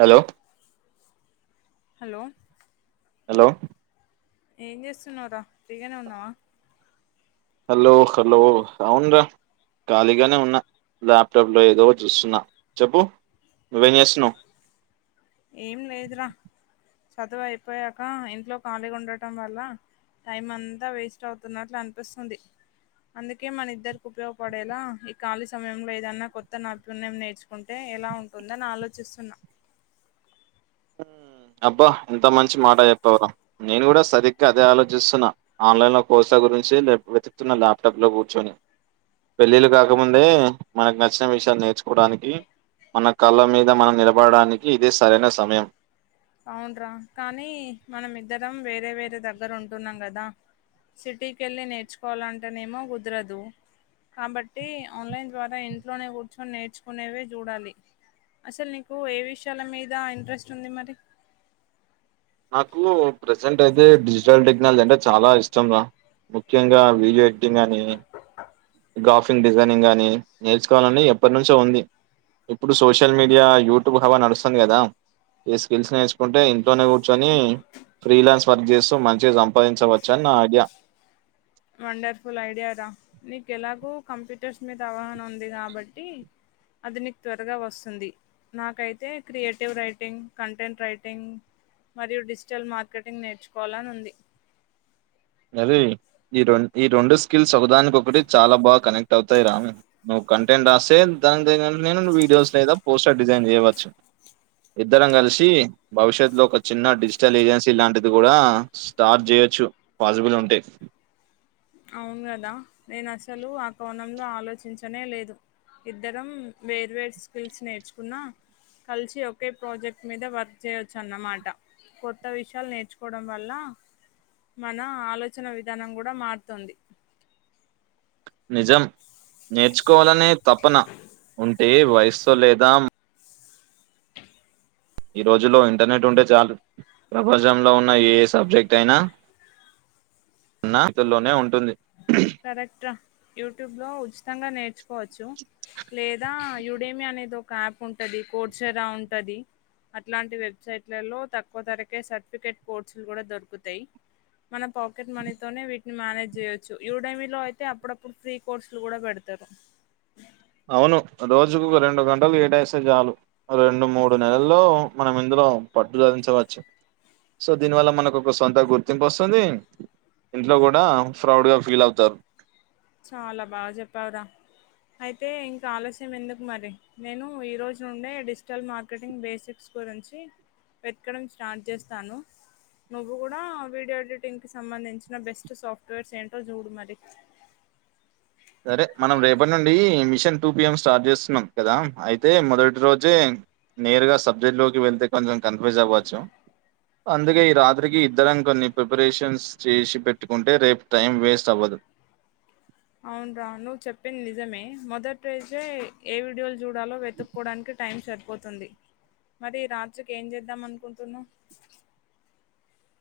Hello hello hello ఏం చేస్తున్నావురా ఫ్రీగానే ఉన్నావ హలో హలో అవునుర ఖాళీగానే ఉన్న ల్యాప్టాప్ లో ఏదో చూస్తున్నా చెప్పు నువ్వేం చేస్తున్నావు ఏం లేదుర చదువు అయిపోయాక ఇంట్లో ఖాళీగా ఉండటం వల్ల టైం అంతా వేస్ట్ అవుతున్నట్లు అనిపిస్తుంది అందుకే మన ఇద్దరికి ఉపయోగపడేలా ఈ ఖాళీ సమయంలో ఏదన్నా కొత్త నైపుణ్యం నేర్చు [unintelligible] ఎలా ఉంటుందని ఆలోచిస్తున్న అబ్బా ఇంత మంచి మాట చెప్పావురా నేను కూడా సరిగ్గా అదే ఆలోచిస్తున్నా ఆన్లైన్ లో కోర్స గురించి వెతుక్తున్న ల్యాప్టాప్ లో కూర్చొని పెళ్ళిళ్లు కాకముందే మనకు నచ్చిన విషయాలు నేర్చుకోడానికి మన కాళ్ల మీద మనం నిలబడడానికి ఇదే సరైన సమయం అవున్రా కానీ మనం ఇద్దరం వేరే వేరే దగ్గర ఉంటున్నాం కదా సిటీకి వెళ్ళి నేర్చుకోవాలంటేనేమో కుదరదు కాబట్టి ఆన్లైన్ ద్వార ఇంట్లోనే కూర్చొని నేర్చుకునేవే చూడాలి అసలు నీకు ఏ విషయాల మీద ఇంట్రెస్ట్ ఉంది మరి నాకు ప్రజెంట్ అయితే డిజిటల్ టెక్నాలజీ అంటే చాల ఇష్టం రా ముఖ్యంగా వీడియో ఎడిటింగ్ అని గ్రాఫిక్ డిజైనింగ్ గాని నేర్చుకోవాలని ఎప్పటి నుంచో ఉంది ఇప్పుడు సోషల్ మీడియా యూట్యూబ్ హవా నడుస్తుంది కదా ఏ స్కిల్స్ నే [unintelligible] ఇంట్లోనే కూర్చొని ఫ్రీలాన్స్ వర్క్ చేస్తూ మంచిగా సంపాదించవచ్చు అని నా ఐడియా వండర్‌ఫుల్ ఐడియా రా నీకు ఎలాగో కంప్యూటర్స్ మీద అవగాహన ఉంది కాబట్టి అది నీకు త్వరగా వస్తుంది నాకైతే క్రియేటివ్ రైటింగ్ కంటెంట్ రైటింగ్ మరియు డిజిటల్ మార్కెటింగ్ నేర్చుకోవాలని ఉంది అరే ఈ రెం ఈ రెండు స్కిల్స్ ఒకదానికి ఒకటి చాల బాగా కనెక్ట్ అవుతాయిరా కంటెంట్ రాస్తే దాని తో నేను వీడియోస్ లేదా పోస్టర్ డిజైన్ చేయవచ్చు ఇద్దరం కలిసి భవిష్యత్ లో ఒక చిన్న డిజిటల్ ఏజెన్సీ లాంటిది కూడ స్టార్ట్ చేయొచ్చు పాసిబుల్ ఉంటే అవును కదా నేను అసలు ఆ కోణంలో ఆలోచించనే లేదు ఇద్దరం వేర్వేరు స్కిల్స్ నేర్చుకున్న కలిసి ఒకే ప్రాజెక్ట్ మీద వర్క్ చేయొచ్చు అన్నమాట కొత్త విషయాలు నేర్చుకోవడం వల్ల మన ఆలోచన విధానం కూడ [unintelligible] తుంది నిజం నేర్చుకోవాలనే తపన ఉంటే వయసుతో లేదా ఈ రోజుల్లో ఇంటర్నెట్ ఉంటే చాలు ప్రపంచంలో ఉన్న ఏ సబ్జెక్ట్ అయినా [unintelligible] ఉంటుంది కరెక్ట్ రా యూట్యూబ్లో ఉచితంగా నేర్చుకోచ్చు లేదా యూడెమీ అనేది ఒక యాప్ ఉంటది [unintelligible] ఉంటది అట్లాంటి వెబ్సైట్లలో తక్కువ ధరకే సర్టిఫికేట్ కోర్సులు కూడా దొరుకుతాయి మన పాకెట్ మనీతోనే వీటిని మేనేజ్ చేయొచ్చు యూడెమీలో అయితే అప్పుడప్పుడు ఫ్రీ కోర్సులు కూడా పెడతారు అవును రోజుకు ఒక రెండు గంటలు కేటాయిస్తే చాలు రెండు మూడు నెలల్లో మనం ఇందులో పట్టు సాధించవచ్చు సో దీని వల్ల మనకు ఒక సొంత గుర్తింపు వస్తుంది ఇంట్లో కూడా ప్రౌడ్ గా ఫీల్ అవుతారు చాలా బా చెప్పావ్ రా అయితే ఇంకా ఆలస్యం ఎందుకు మరి నేను ఈరోజు నుండే డిజిటల్ మార్కెటింగ్ బేసిక్ స్ గురించి వెతకడం స్టార్ట్ చేస్తాను నువ్వు కూడా వీడియో ఎడిటింగ్ కి సంబంధించిన బెస్ట్ సాఫ్ట్వేర్స్ ఏంటో చూడు మరి సరే మనం రేపటి నుండి మిషన్ టూ పిఎం స్టార్ట్ చేస్తున్నాం కదా అయితే మొదటి రోజే నేరు గా సబ్జెక్ట్ లోకి వెళ్తే కొంచెం కన్ఫ్యూజ్ అవ్వచ్చు అందుకే ఈ రాత్రికి ఇద్దరం కొన్ని ప్రిపరేషన్స్ చేసి పెట్టుకుంటే రేపు టైం వేస్ట్ అవ్వదు అవును రా నువ్వు చెప్పింది నిజమే మొదటైతేే ఏ వీడియోలు చూడాలో వెతుక్కకోవడానికి టైం సరిపోతుంది మరి రాత్రికి ఏం చేద్దాం అనుకుంటున్నావ్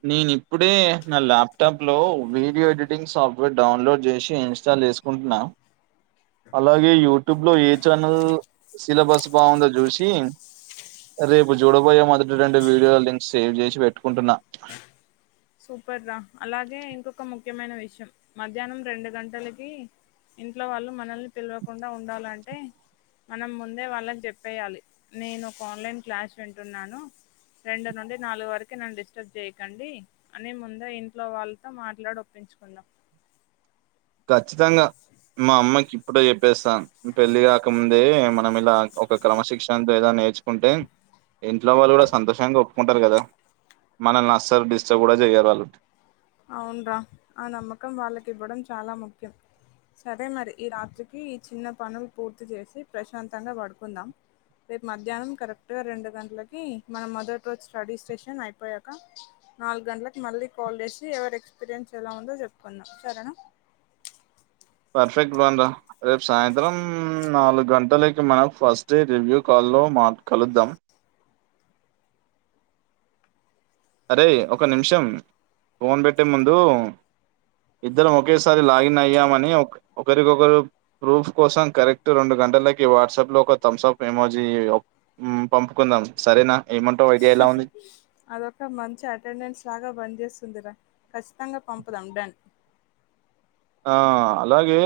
నేను ఇప్పుడే నా ల్యాప్టాప్ లో వీడియో ఎడిటింగ్ సాఫ్ట్వేర్ డౌన్లోడ్ చేసి ఇన్స్టాల్ చేస్ ఉంటున్నా అలాగే యూట్యూబ్ లో ఏ ఛానల్ సిలబస్ బాగుందో చూసి రేపు చూడబోయే మొదటి రెండు వీడియో లింక్ సేవ్ చేసి పెట్టుకుంటున్నా సూపర్ రా అలాగే ఇంకొక ము ముఖ్యమైన విషయం మధ్యాహ్నం రెండు గంటలకి ఇంట్లో వాళ్ళు మనల్ని పిలవకుండా ఉండాలంటే మనం ముందే వాళ్ళకి చెప్పేయాలి నేను ఒక ఆన్లైన్ క్లాస్ వింటున్నాను రెండు నుండి నాలుగు వరకే నన్ను డిస్టర్బ్ చేయకండి అని ముందే ఇంట్లో వాళ్ళతో మాట్లాడి ఒప్పించుకుందాం ఖచ్చితంగా మా అమ్మకి ఇప్పుడే చెప్పేస్తాన్ పెళ్లిి కాకముందే మనం ఇలా ఒక క్రమశిక్షణతో ఏద నేర్చుకుంటే ఇంట్లో వాళ్ళు కూడా సంతోషంగా ఒప్పుకుంటారు కదా మనల్ని అసలు డిస్టర్బ్ కూడా చేయ్యరు వాళ్ళు అవును రా ఆ నమ్మకం వాళ్ళకి ఇవ్వడం చాలా ముఖ్యం సరే మరి ఈ రాత్రికి ఈ చిన్న పనులు పూర్తి చేసి ప్రశాంతంగా పడుకుందాం రేపు మధ్యాహ్నం కరెక్ట్గా రెండు గంటలకి మనం మొదటి రోజు స్టడీ స్టేషన్ అయిపోయాక నాలుగు గంటలకు మళ్ళీ కాల్ చేసి ఎవరి ఎక్స్పీరియన్స్ ఎలా ఉందో చెప్పుకుందాం సరేనా పఫెక్ట్ బాందా రేపు సాయంత్రం నాలుగు గంటలకి మనం ఫస్ట్ డే రివ్యూ కాల్ లో మా కలుద్దాం అరే ఒక నిమిషం ఫోన్ పెట్టే ముందు ఇద్దరం ఒకేసారి లాగిన్ అయ్యామని ఒక్ ఒకరికొకరు ప్రూఫ్ కోసం కరెక్ట్ రెండు గంటలకి వాట్సాప్ లో ఒక థమ్సాప్ ఎమోజి ఓప్ ఉ పంపుకుందాం సరేనా ఏమంటావు ఐడియా ఎలా ఉంది ఆ అదొక మంచి అటెండెన్స్ లాగా బంద్ చేస్తుందిరా ఖచ్చితంగా పంపుదాం డన్ ఆ అలాగే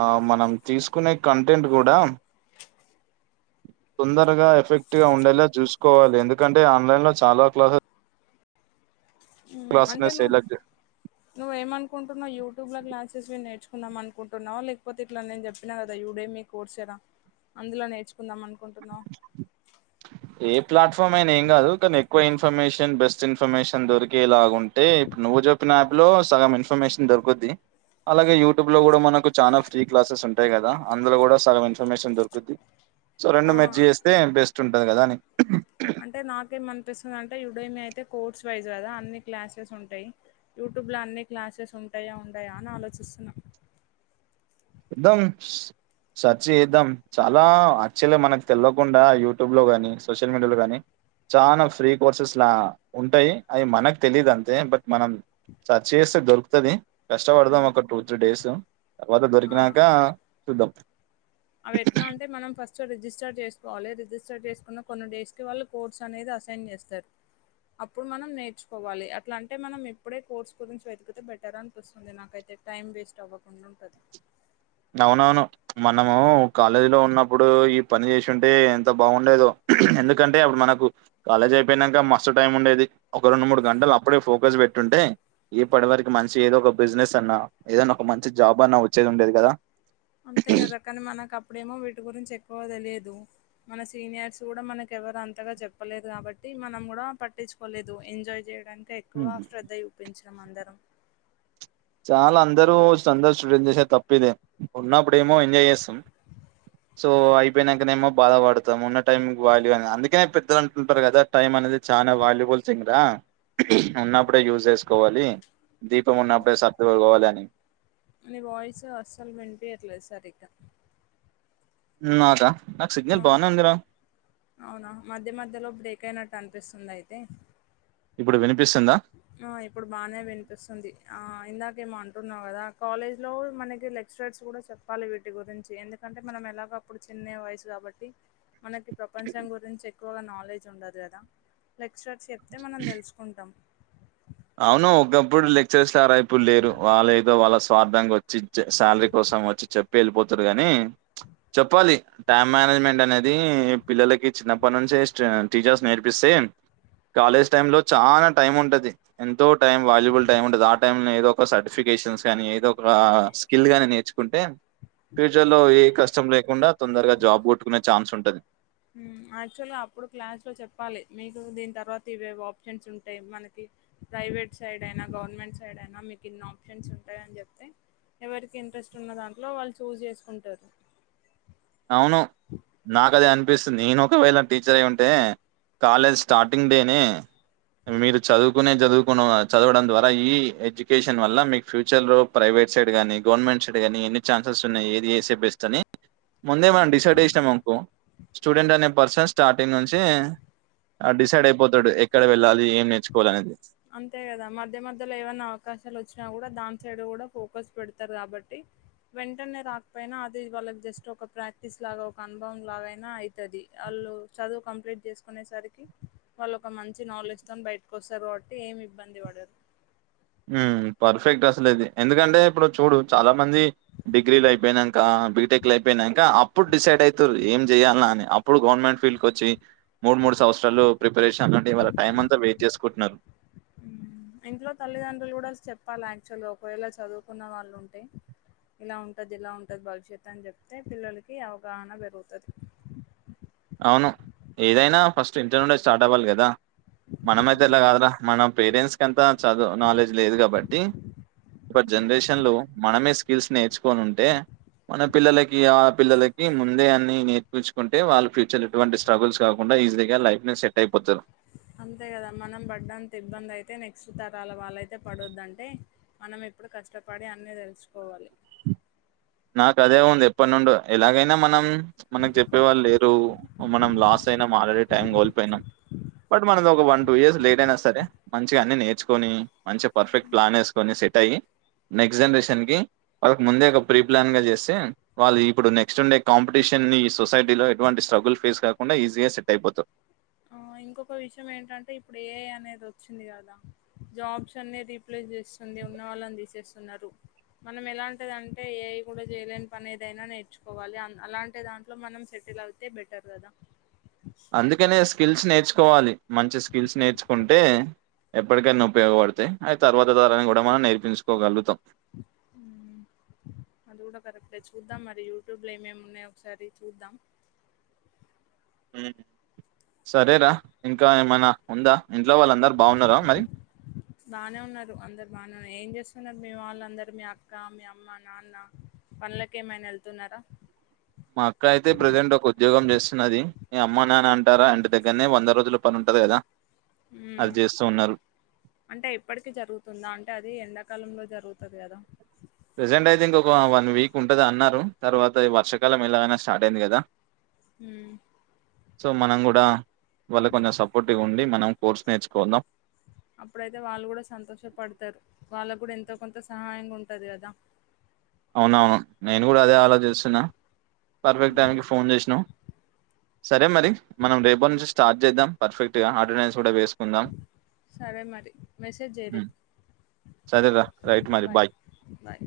ఆ మనం తీసుకునే కంటెంట్ కూడా తొందరగా ఎఫెక్ట్ గా ఉండేలా చూసుకోవాలి ఎందుకంటే ఆన్లైన్ లో చాలా క్లాస్ ఉ అంటే నువ్ క్లాసెస్ నువ్వ ఏం అనుకుంటన్నా యూట్యూబ్ లో క్లాసెస్వి నేర్చుకుందాం అనుకుంటున్నా లేకపోతే ఇట్లా నేను చెప్పినా కదా యు డే మీ కోర్సు ఏరా అందులో నేర్చుకుందాం అనుకుంటున్నా ఏ ప్లాట్ఫామ్ అయినా ఏం కాదు కానీ ఎక్కువ ఇన్ఫర్మేషన్ బెస్ట్ ఇన్ఫర్మేషన్ దొరికే లాగా ఉంటే ఇప్పుడు నువ్వు చొప్పిన యాప్ లో సగం ఇన్ఫర్మేషన్ దొరుకుద్ది అలాగే యూట్యూబ్ లో కూడా మనకు చానా ఫ్రీ క్లాసెస్ ఉంటాయి కదా అందులో కూడా సగం ఇన్ఫర్మేషన్ దొరుకుద్ది సో ఆ రెండు మిక్స్ చేస్తే బెస్ట్ ఉంటది కదా అని అంటే నాకేమనిపిస్తుంది అంటే యుడయమి అయితే కోర్స్ వైజ్ కదా అన్ని క్లాసెస్ ఉంటాయి యూట్యూబ్ల అన్ని క్లాసెస్ ఉంటాయా ఉండయా అని ఆలోచిస్తున్నా ద్దాంస్ సర్చ్ చేద్దాం చాలా యాక్చువల్గా మనకు తెలియకుండా యూట్యూబ్ లో గానీ సోషల్ మీడియాలో గానీ చానా ఫ్రీ కోర్సెస్ లా ఉంటాయి అవి మనకు తెలీదు అంతే బట్ మనం సర్చ్ చేస్తే దొరుకుతది కష్టపడదాం ఒక టూ త్రీ డేసు తర్వాత దొరికినాక చూద్దాం అవేట్లా అంటే మనం ఫస్ట్ రిజిస్టర్ చేసుకోవాలే రిజిస్టర్ చేసుకున్న కొన్ని డేస్కి వాళ్ళు కోర్స్ అనేది అసైన్ చేస్తారు అప్పుడు మనం నేర్చుకోవాలే అట్లా అంటే మనం ఇప్పుడే కోర్స్ గురించి వెతికితే బెటర్ అనిపిస్తుంది నాకైతే టైం వేస్ట్ అవ్వకుండా ఉంటది అవునవును మనము కాలేజీ లో ఉన్నప్పుడు ఈ పని చేసుంటే ఎంత బాగుండేదో ఎందుకంటే అప్పుడు మనకు కాలేజ్ అయిపోయినంక మస్తు టైం ఉండేది ఒక రెండు మూడు గంటలు అప్పుడే ఫోకస్ పెట్టుంటే ఇప్పడి వరకి మంచి ఏదో ఒక బిజినెస్ అన్నా ఏదన్నా ఒక మంచి జాబ్ అన్నా వచ్చేది ఉండేది కదా అంతే గదా కానీ మనకప్పుడేమో వీటి గురించి ఎక్కువ తెలియదు మన సీనియర్స్ గూడా మనకి ఎవరు అంతగా చెప్పలేదు కాబట్టి మనం గూడ పట్టిచ్ పొలేదు ఎంజాయ్ చేయడానికే ఎక్కువ ఉమ్. శ్రద్ధ చూపించాం అందరం చాలా అందరూ అందరూ స్టూడెంట్ చేసే తప్పిదే ఉన్నప్పుడేమో ఎంజాయ్ చేస్తాం బ్లాంక్ సో అయిపోయినంకనేమో బాధ పడుతం ఉన్న టైంకి వ్యాల్యూ అని అందుకనే పెద్దలు అంటుంటారు గదా టైమ్ అనేది చాన వాల్యుబుల్ థింగ్ రా ఉన్నప్పుడే యూజ్ జేసుకోవాలి దీపం ఉన్నప్పుడే సర్దువలు పోవాలి అని ని వాయిస్ అస్సలు వినిపయట్లేదు సరీగా నాదా నాకు ఆ, సిగ్నల్ బానే ఉందిరా అవునా మధ్య మధ్యలో బ్రేక్ అయినట్టు అనిపిస్తుంది అయితే ఇప్పుడు వినిపిస్తుందా ఆ ఇప్పుడు బానే వినిపిస్తుంది ఆ ఇందాకేమో అంటున్నావు గదా కాలేజ్ లో మనకి లె క్చరర్స్ కుడా చెప్పాలి వీటి గురించి ఎందుకంటే మనం ఎలాగ అప్పుడు చిన్న వయసు గాబట్టి మనకి ప్రపంచం గురించి ఎక్కువగా నాలెడ్జ్ ఉండదు గదా లెక్చరర్స్ చెప్తే మనం తెలుసుకుంటాం అవును ఒకప్పుడు లెక్చరర్సారా ఇప్పుడు లేరు వాళ్ళ ఏదో వాళ్ళ స్వార్ధంకి వచ్చి శాలరీ కోసం వచ్చి చెప్ వెళ్ళిపోతుంరూ గాని చెప్పాలి టామ్ మేనేజ్మెంట్ అనేది పిల్లలకి చిన్నప్పటి నుంచే స్ట్రె టీచర్స్ నేర్పిస్తే కాలేజ్ టైమ్ లో చానా టైం ఉంటది ఎంతో టైం వాల్యుబుల్ టైం ఉంటది ఆ టైమ్లనే ఏదో ఒక సర్టిఫికేషన్స్ కానీ ఏదో రా స్కిల్గానీ నేర్చుకుంటే ఫ్యూచర్ లో ఏ కష్టం లేకుండా తొందరగా జాబ్ కొట్టుకునే ఛాన్స్ ఉంటది ఊమ్ ఆక్చువల్గా అప్పుడు క్లాస్ లో చెప్పాలి మీకు దీని తర్వాత ఇవే ఆప్షన్స్ ఉంటాయి మనకి ప్రైవేట్ సైడ్ అయినా గవర్నమెంట్ సైడ్ అయినా మీకు ఇన్ని ఆప్షన్స్ ఉంటాయని చెప్తే ఎవరికి ఇంట్రెస్ట్ ఉన్న దాంట్లో వాళ్ళు చూజ్ చేసుకుంటారు అవును నాకదే అనిపిస్తుంది నేను ఒకవేళ టీచర్ అయ్యుంటే కాలేజ్ స్టార్టింగ్ డేనే మీరు చదువుకునే జదువుకున చదవడం ద్వారా ఈ ఎడ్యుకేషన్ వల్ల మీక్ ఫ్యూచర్లో ప్రైవేట్ సైడ్ గానీ గవర్నమెంట్ సైడ్ కానీ ఎన్నిఛాన్సెస్ ఉన్నాయి ఏది చేస్తే బెస్ట్ అని ముందే మనం డిసైడ్ చేేసినామనుకో స్టూడెంట్ అనే పర్సన్ స్టార్టింగ్ నుంచే అ డిసైడ్ అయిపోతడు ఎక్కడ వెళ్ళాలి. ఏం నేర్చుకోవాలనేది. అంతే గదా మధ్య మధ్యలో ఏవన్నా అవకాశాలొచ్చినా గూడ దాని సైడ్ కూడా ఫోకస్ పెడతారు కాబట్టి వెంటనే రాక్పోయినా అది వాళ్ళకి జస్ట్ ఒక ప్రాక్టీస్ లాగా ఒక అనుభవం లాగైనా అయ్ తది ఆళ్ళు చదువు కంప్లీట్ జేసుకునేసరికి వాళ్ళోక మంచి నాలెడ్జ్ త్తం బయటికొస్తరు కావట్టి ఏమిబ్బంది వడరు మ్మ్ పర్ఫెక్ట్ అసలిది ఎందుకంటే ఇప్పుడు చూడు చాలా మంది డిగ్రీలయిపోయినంక బీటెక్ల్ అయిపోయినంక అప్పుడు డిసైడ్ అయితుర్రి ఏం జేయాల్నా అని అప్ అప్పుడు గవర్నమెంట్ ఫీల్డ్ కొచ్చి మూడు మూడు సంవత్సరాలు ప్రిపరేషనుండి వాళ్ళ టైం అంతా వేస్ట్ జేసుకుంటున్నరు మ్మ్ ఇంట్లో తల్లిదండ్రులు గూడా చెప్పాల ఆక్చువల్గ ఒకవేళ చదువుకున్న వాళ్ళుంటే ఇలా ఉంటది ఇలా ఉంటది భవిష్యత్ అని జెప్తే పిల్లలకి అవగాహన పెరుగుతది. అవును ఏదైనా ఫస్ట్ ఇంట్లో నుండే స్టార్ట్ అవ్వాలి గదా మనమయితే ఇట్లా కాద్రా మన పేరెంట్స్ కంతా చదువ్ నాలెడ్జ్ లేదు కాబట్టి ఇప్పటి జనరేషన్ లో మనమే స్కిల్స్ నేర్చుకోనుంటే మన పిల్లలకి ఆ పిల్లలకి ముందే అన్ని నేర్పిచ్చుకుంటే వాళ్ళ ఫ్యూ చర్ లో ఎటువంటి స్ట్రగుల్స్ కాకుండా ఈజీగా లైఫ్ నే సెట్ అయిపోతరు. అంతే కదా మనం పడ్డంత ఇబ్బందయితే నెక్స్ట్ తరాల వాళ్ళయితే పడోద్దంటే మనమేప్పుడు కష్టపడి అన్ని తెలుసుకోవాలి. నాకదే ఉంది ఎప్పటి నుండో ఎలాగైనా మనం మనకి చెప్పేవాళ్ళు లేరు. మనం లాస్ అయినాం ఆల్రెడీ టైం కోల్పోయ్నాం. బట్ మనది ఒక వన్ టూ ఇయర్స్ లేట్ అయినా సరే మంచిగా అన్ని నేర్చుకొని మంచి పర్ఫెక్ట్ ప్లానేసు కొని సెట్ అయ్యి నెక్స్ట్ జనరేషన్ కి వాళ్ళకి ముందే ఒక ప్రీప్లాన్ గా చేస్తే వాళ్ళు ఇప్పుడు నెక్స్ట్ వుండే కాంపిటీషన్ని ఈ సొసైటీలో ఎటువంటి స్ట్రగుల్ ఫేస్ కాకుండా ఈజీగా సెట్ అయిపోతరు. ఆ ఇంకొక విషయం ఏంటంటే ఇప్పుడు ఏఐ అనేది వచ్చింది గదా జాబ్స్ అన్ని రీప్లేస్ చేస్తుంది ఉన్న వాళ్ళని తీసేస్తున్నరు. మనం ఎలాంటిదంటే ఏఐ కూడా చేయలేని పని ఏదైనా నేర్చుకోవాలి అన్ అలాంటి దాంట్లో మనం సెటిలవ్ తే బెటర్ కదా అందుకనే స్కిల్స్ నేర్చుకోవాలి. మంచి స్కిల్స్ నేర్చుకుంటే ఎప్పటికైనా ఉపయోగపడతయ్ అది తర్వాత తరానికి కూడా మనం నేర్పించుకోగలుగుతాం మ్మ్ అది కూడా కరెక్టే చూద్దాం మరి యూట్యూబ్ లో ఏమేమున్నాయో ఒకసారి చూద్దాం మ్ సరేరా ఇంకా ఏమైనా ఉందా. ఇంట్లో వాళ్ళందరు బాగున్నారా మరి బాగానే ఉన్నారు అందరు బాన్నార్ ఏం చేస్తున్నారు మీ వాళ్ళందరు మీ అక్క మీ అమ్మ నాన్న పన్లకేమైనా వెళ్తున్నారా మా అక్క అయితే ప్రజెంట్ ఒక ఉద్యోగం చేస్తున్నది. ఈ అమ్మ నాన్న అంటారా ఇంటి దగ్గరనే వంద రోజుల పని ఉంటది కదా మ్మ్ అది చేస్తూ ఉన్నారు. అంటే ఇప్పటికి జరుగుతుందా అంటే అది ఎండాకాలంలో జరుగుతది కదా ప్రెజెంట్ అయితే ఇంక ఒక వన్ వీక్ ఉంటది అన్నారు తర్వాత ఈ వర్షకాలం ఎలాగైనా స్టార్ట్ అయింది కదా హ్మ్ సో మనం కూడ వాళ్ళకు కొంచెం సపోర్ట్ గ ఉండి మనం కోర్స్ నేర్చుకుందాం అప్పుడైతే వాళ్ళు కూడ సంతోషపడ్తరు వాళ్ళకు కూడ ఎంతో కొంత సహాయంగ ఉంటది కదా అవునవును నేను కూడ అదే ఆలోచిస్తున్నా పర్ఫెక్ట్ ఉమ్ టైంకి ఫోన్ చేసినవ్ సరే మరి మనం రేపనుంచి స్టార్ట్ చేద్దాం పర్ఫెక్ట్గా ఆటనెన్స్ కూడ వేసుకుందాం సరే మరి మెసేజ్ చేయ్ హ్మ్. రేపు సరేరా రైట్ మరి బాయ్ బాయ్